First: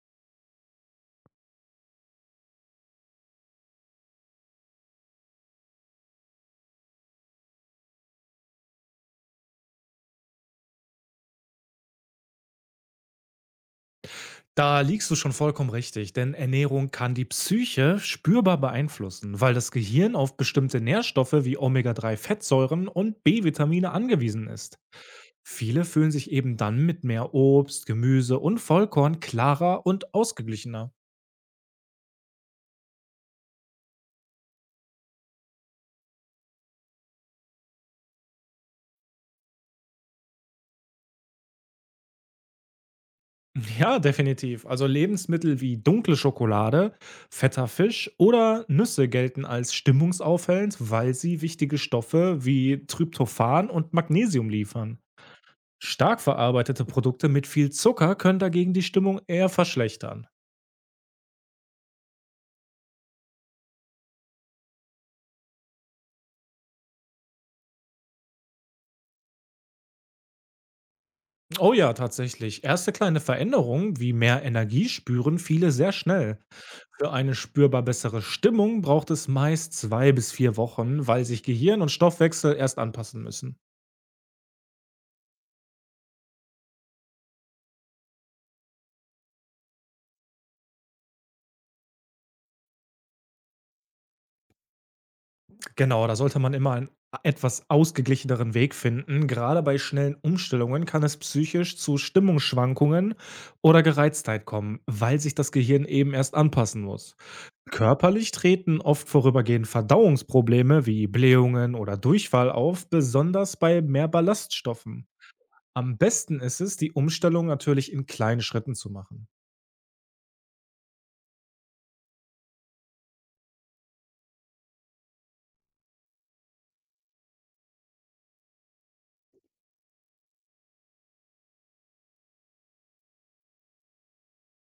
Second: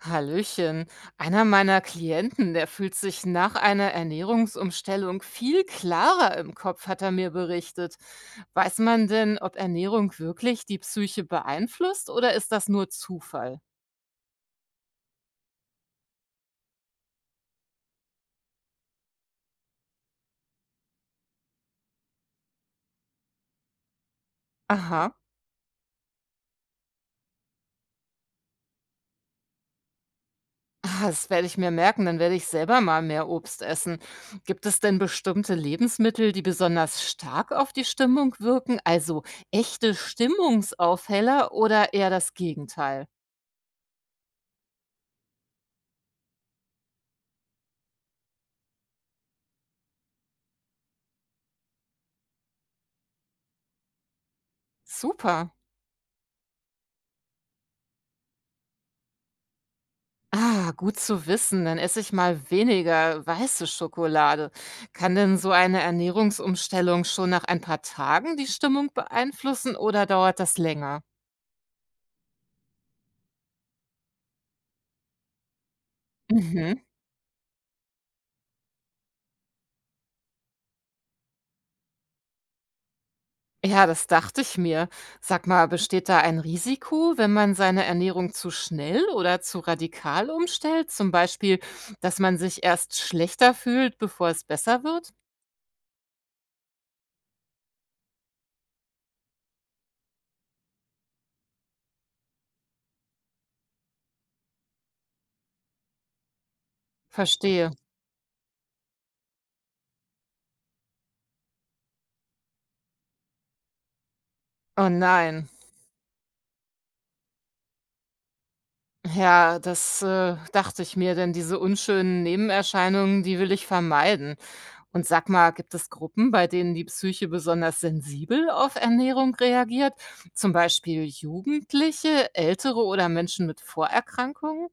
Hallöchen. Einer meiner Klienten, der fühlt sich nach einer Ernährungsumstellung viel klarer im Kopf, hat er mir berichtet. Weiß man denn, ob Ernährung wirklich die Psyche beeinflusst oder ist das nur Zufall? Da liegst du schon vollkommen richtig, denn Ernährung kann die Psyche spürbar beeinflussen, weil das Gehirn auf bestimmte Nährstoffe wie Omega-3-Fettsäuren und B-Vitamine angewiesen ist. Aha. Viele fühlen sich eben dann mit mehr Obst, Gemüse und Vollkorn klarer und ausgeglichener. Ah, das werde ich mir merken, dann werde ich selber mal mehr Obst essen. Gibt es denn bestimmte Lebensmittel, die besonders stark auf die Stimmung wirken? Also echte Stimmungsaufheller oder eher das Gegenteil? Ja, definitiv. Also Lebensmittel wie dunkle Schokolade, fetter Fisch oder Nüsse gelten als stimmungsaufhellend, weil sie wichtige Stoffe wie Tryptophan und Magnesium liefern. Super. Stark verarbeitete Produkte mit viel Zucker können dagegen die Stimmung eher verschlechtern. Ah, gut zu wissen, dann esse ich mal weniger weiße Schokolade. Kann denn so eine Ernährungsumstellung schon nach ein paar Tagen die Stimmung beeinflussen oder dauert das länger? Oh ja, tatsächlich. Erste kleine Veränderungen wie mehr Energie spüren viele sehr schnell. Mhm. Für eine spürbar bessere Stimmung braucht es meist 2 bis 4 Wochen, weil sich Gehirn und Stoffwechsel erst anpassen müssen. Ja, das dachte ich mir. Sag mal, besteht da ein Risiko, wenn man seine Ernährung zu schnell oder zu radikal umstellt? Zum Beispiel, dass man sich erst schlechter fühlt, bevor es besser wird? Genau, da sollte man immer einen etwas ausgeglicheneren Weg finden. Gerade bei schnellen Umstellungen kann es psychisch zu Stimmungsschwankungen oder Gereiztheit kommen, weil sich das Gehirn eben erst anpassen muss. Verstehe. Körperlich treten oft vorübergehend Verdauungsprobleme wie Blähungen oder Durchfall auf, besonders bei mehr Oh Ballaststoffen. nein. Am besten ist es, die Umstellung natürlich in kleinen Schritten zu machen. Ja, das, dachte ich mir, denn diese unschönen Nebenerscheinungen, die will ich vermeiden. Und sag mal, gibt es Gruppen, bei denen die Psyche besonders sensibel auf Ernährung reagiert? Zum Beispiel Jugendliche, Ältere oder Menschen mit Vorerkrankungen?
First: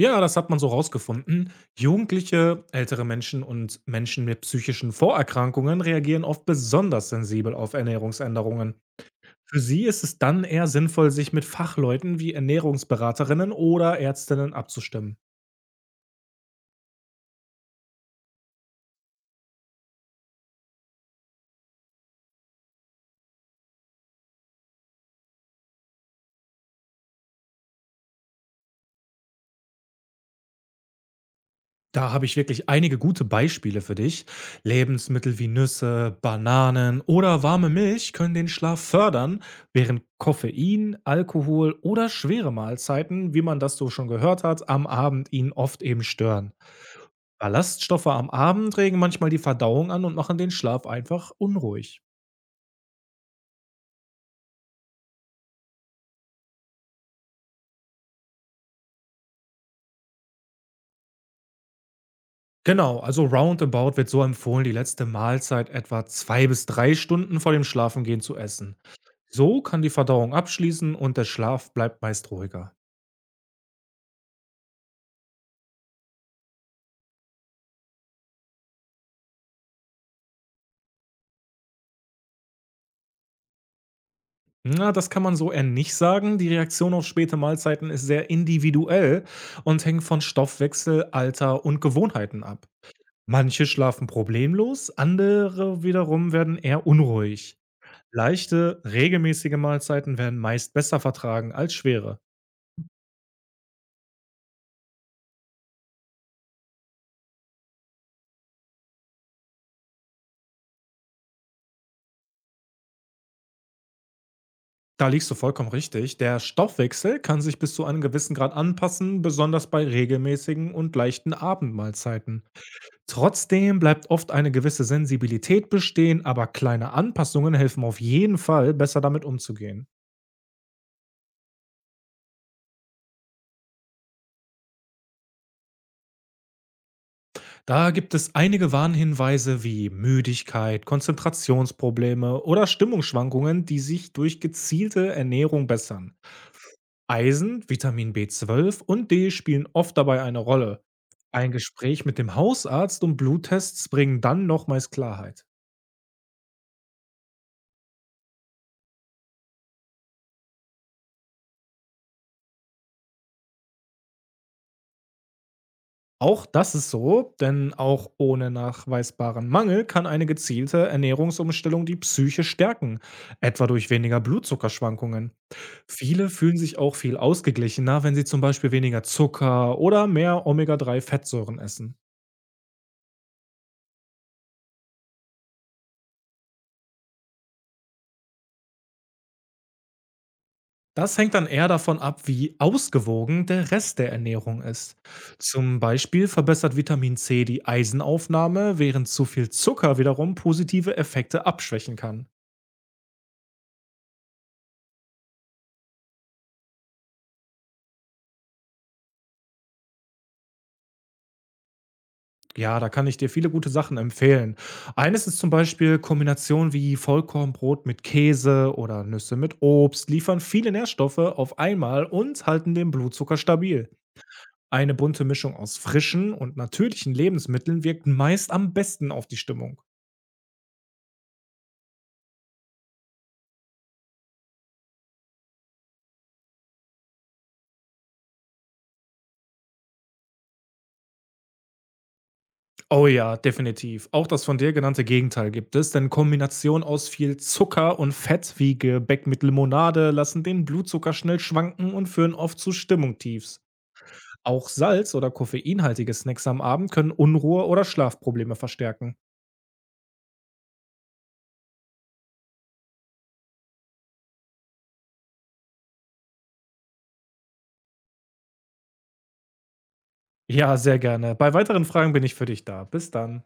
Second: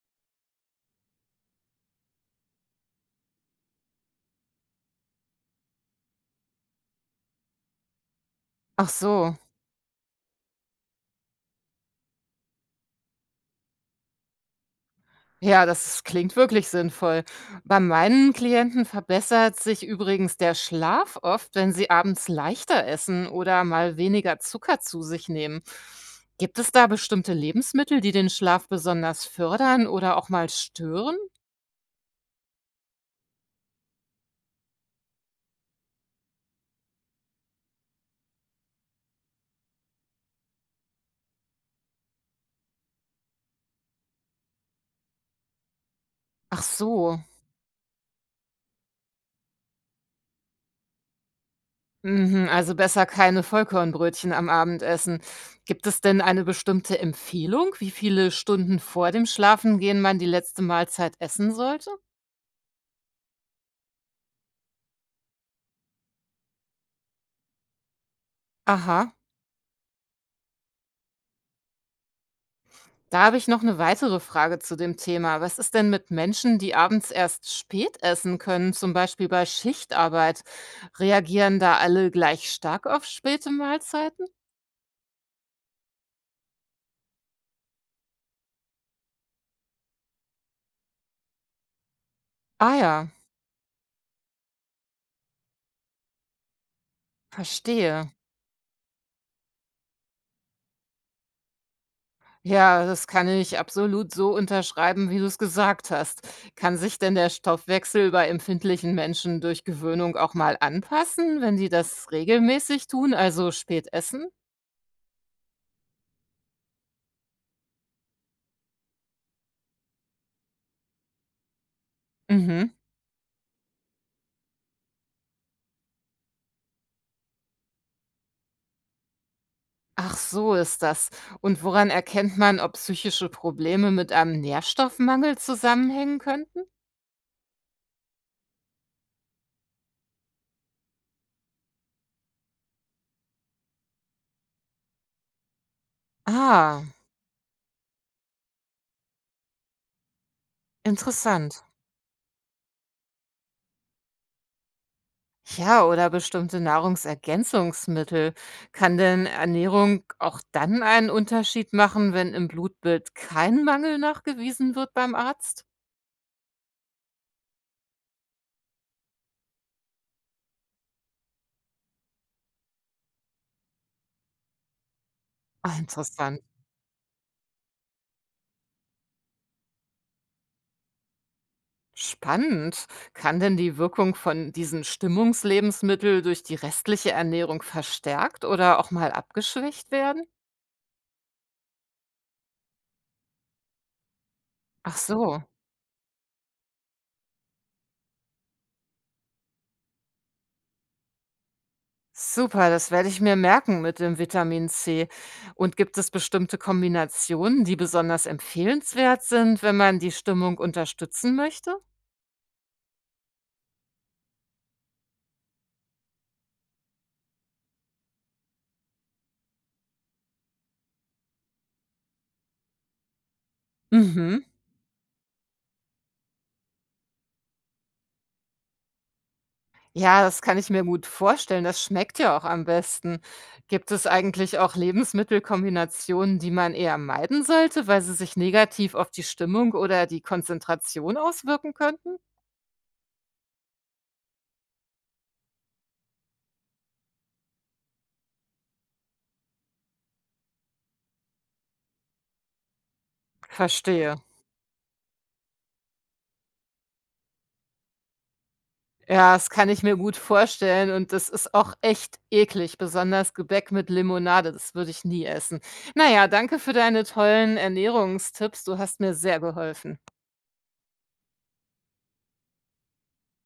Ja, das hat man so rausgefunden. Jugendliche, ältere Menschen und Menschen mit psychischen Vorerkrankungen reagieren oft besonders sensibel auf Ernährungsänderungen. Ach so. Für sie ist es dann eher sinnvoll, sich mit Fachleuten wie Ernährungsberaterinnen oder Ärztinnen abzustimmen. Ja, das klingt wirklich sinnvoll. Bei meinen Klienten verbessert sich übrigens der Schlaf oft, wenn sie abends leichter essen oder mal weniger Zucker zu sich nehmen. Gibt es da bestimmte Lebensmittel, die den Schlaf besonders fördern oder auch mal stören? Da habe ich wirklich einige gute Beispiele für dich. Lebensmittel wie Nüsse, Bananen oder warme Milch können den Schlaf fördern, während Koffein, Alkohol oder schwere Mahlzeiten, wie man das so schon gehört hat, am Abend ihn oft eben stören. Ach so. Ballaststoffe am Abend regen manchmal die Verdauung an und machen den Schlaf einfach unruhig. Mhm, also besser keine Vollkornbrötchen am Abendessen. Gibt es denn eine bestimmte Empfehlung, wie viele Stunden vor dem Schlafengehen man die letzte Mahlzeit essen sollte? Genau, also roundabout wird so empfohlen, die letzte Mahlzeit etwa 2 bis 3 Stunden vor dem Schlafengehen zu essen. Aha. So kann die Verdauung abschließen und der Schlaf bleibt meist ruhiger. Da habe ich noch eine weitere Frage zu dem Thema. Was ist denn mit Menschen, die abends erst spät essen können, zum Beispiel bei Schichtarbeit? Reagieren da alle gleich stark auf späte Mahlzeiten? Na, das kann man so eher nicht sagen. Die Reaktion auf späte Mahlzeiten ist sehr individuell und hängt von Stoffwechsel, Alter und Gewohnheiten ab. Ah ja, Manche schlafen problemlos, andere wiederum werden eher unruhig. verstehe. Leichte, regelmäßige Mahlzeiten werden meist besser vertragen als schwere. Ja, das kann ich absolut so unterschreiben, wie du es gesagt hast. Kann sich denn der Stoffwechsel bei empfindlichen Menschen durch Gewöhnung auch mal anpassen, wenn die das regelmäßig tun, also spät essen? Da liegst du vollkommen richtig. Der Stoffwechsel kann sich bis zu einem gewissen Grad anpassen, besonders bei regelmäßigen und leichten Abendmahlzeiten. Mhm. Trotzdem bleibt oft eine gewisse Sensibilität bestehen, aber kleine Anpassungen helfen auf jeden Fall, besser damit umzugehen. Ach so ist das. Und woran erkennt man, ob psychische Probleme mit einem Nährstoffmangel zusammenhängen könnten? Da gibt es einige Warnhinweise wie Müdigkeit, Konzentrationsprobleme oder Stimmungsschwankungen, die sich durch gezielte Ernährung bessern. Ah, Eisen, Vitamin B12 und D spielen oft dabei eine Rolle. Ein interessant. Gespräch mit dem Hausarzt und Bluttests bringen dann nochmals Klarheit. Ja, oder bestimmte Nahrungsergänzungsmittel. Kann denn Ernährung auch dann einen Unterschied machen, wenn im Blutbild kein Mangel nachgewiesen wird beim Arzt? Auch das ist so, denn auch ohne nachweisbaren Mangel kann eine gezielte Ernährungsumstellung die Psyche stärken, etwa durch weniger Blutzuckerschwankungen. Ah, Viele interessant. fühlen sich auch viel ausgeglichener, wenn sie zum Beispiel weniger Zucker oder mehr Omega-3-Fettsäuren essen. Spannend. Kann denn die Wirkung von diesen Stimmungslebensmitteln durch die restliche Ernährung verstärkt oder auch mal abgeschwächt werden? Das hängt dann eher davon ab, wie ausgewogen der Rest der Ernährung ist. Ach so. Zum Beispiel verbessert Vitamin C die Eisenaufnahme, während zu viel Zucker wiederum positive Effekte abschwächen kann. Super, das werde ich mir merken mit dem Vitamin C. Und gibt es bestimmte Kombinationen, die besonders empfehlenswert sind, wenn man die Stimmung unterstützen möchte? Ja, da kann ich dir viele gute Sachen empfehlen. Eines ist zum Beispiel Kombinationen wie Vollkornbrot mit Käse oder Nüsse mit Obst liefern viele Nährstoffe auf einmal und halten den Blutzucker stabil. Mhm. Eine bunte Mischung aus frischen und natürlichen Lebensmitteln wirkt meist am besten auf die Stimmung. Ja, das kann ich mir gut vorstellen. Das schmeckt ja auch am besten. Gibt es eigentlich auch Lebensmittelkombinationen, die man eher meiden sollte, weil sie sich negativ auf die Stimmung oder die Konzentration auswirken könnten? Oh ja, definitiv. Auch das von dir genannte Gegenteil gibt es, denn Kombinationen aus viel Zucker und Fett wie Gebäck mit Limonade lassen den Blutzucker schnell schwanken und führen oft zu Stimmungstiefs. Verstehe. Auch Salz oder koffeinhaltige Snacks am Abend können Unruhe oder Schlafprobleme verstärken. Ja, das kann ich mir gut vorstellen und das ist auch echt eklig, besonders Gebäck mit Limonade, das würde ich nie essen. Na ja, danke für deine tollen Ernährungstipps, du hast mir sehr geholfen. Ja, sehr gerne. Bei weiteren Fragen bin ich für dich da. Bis dann.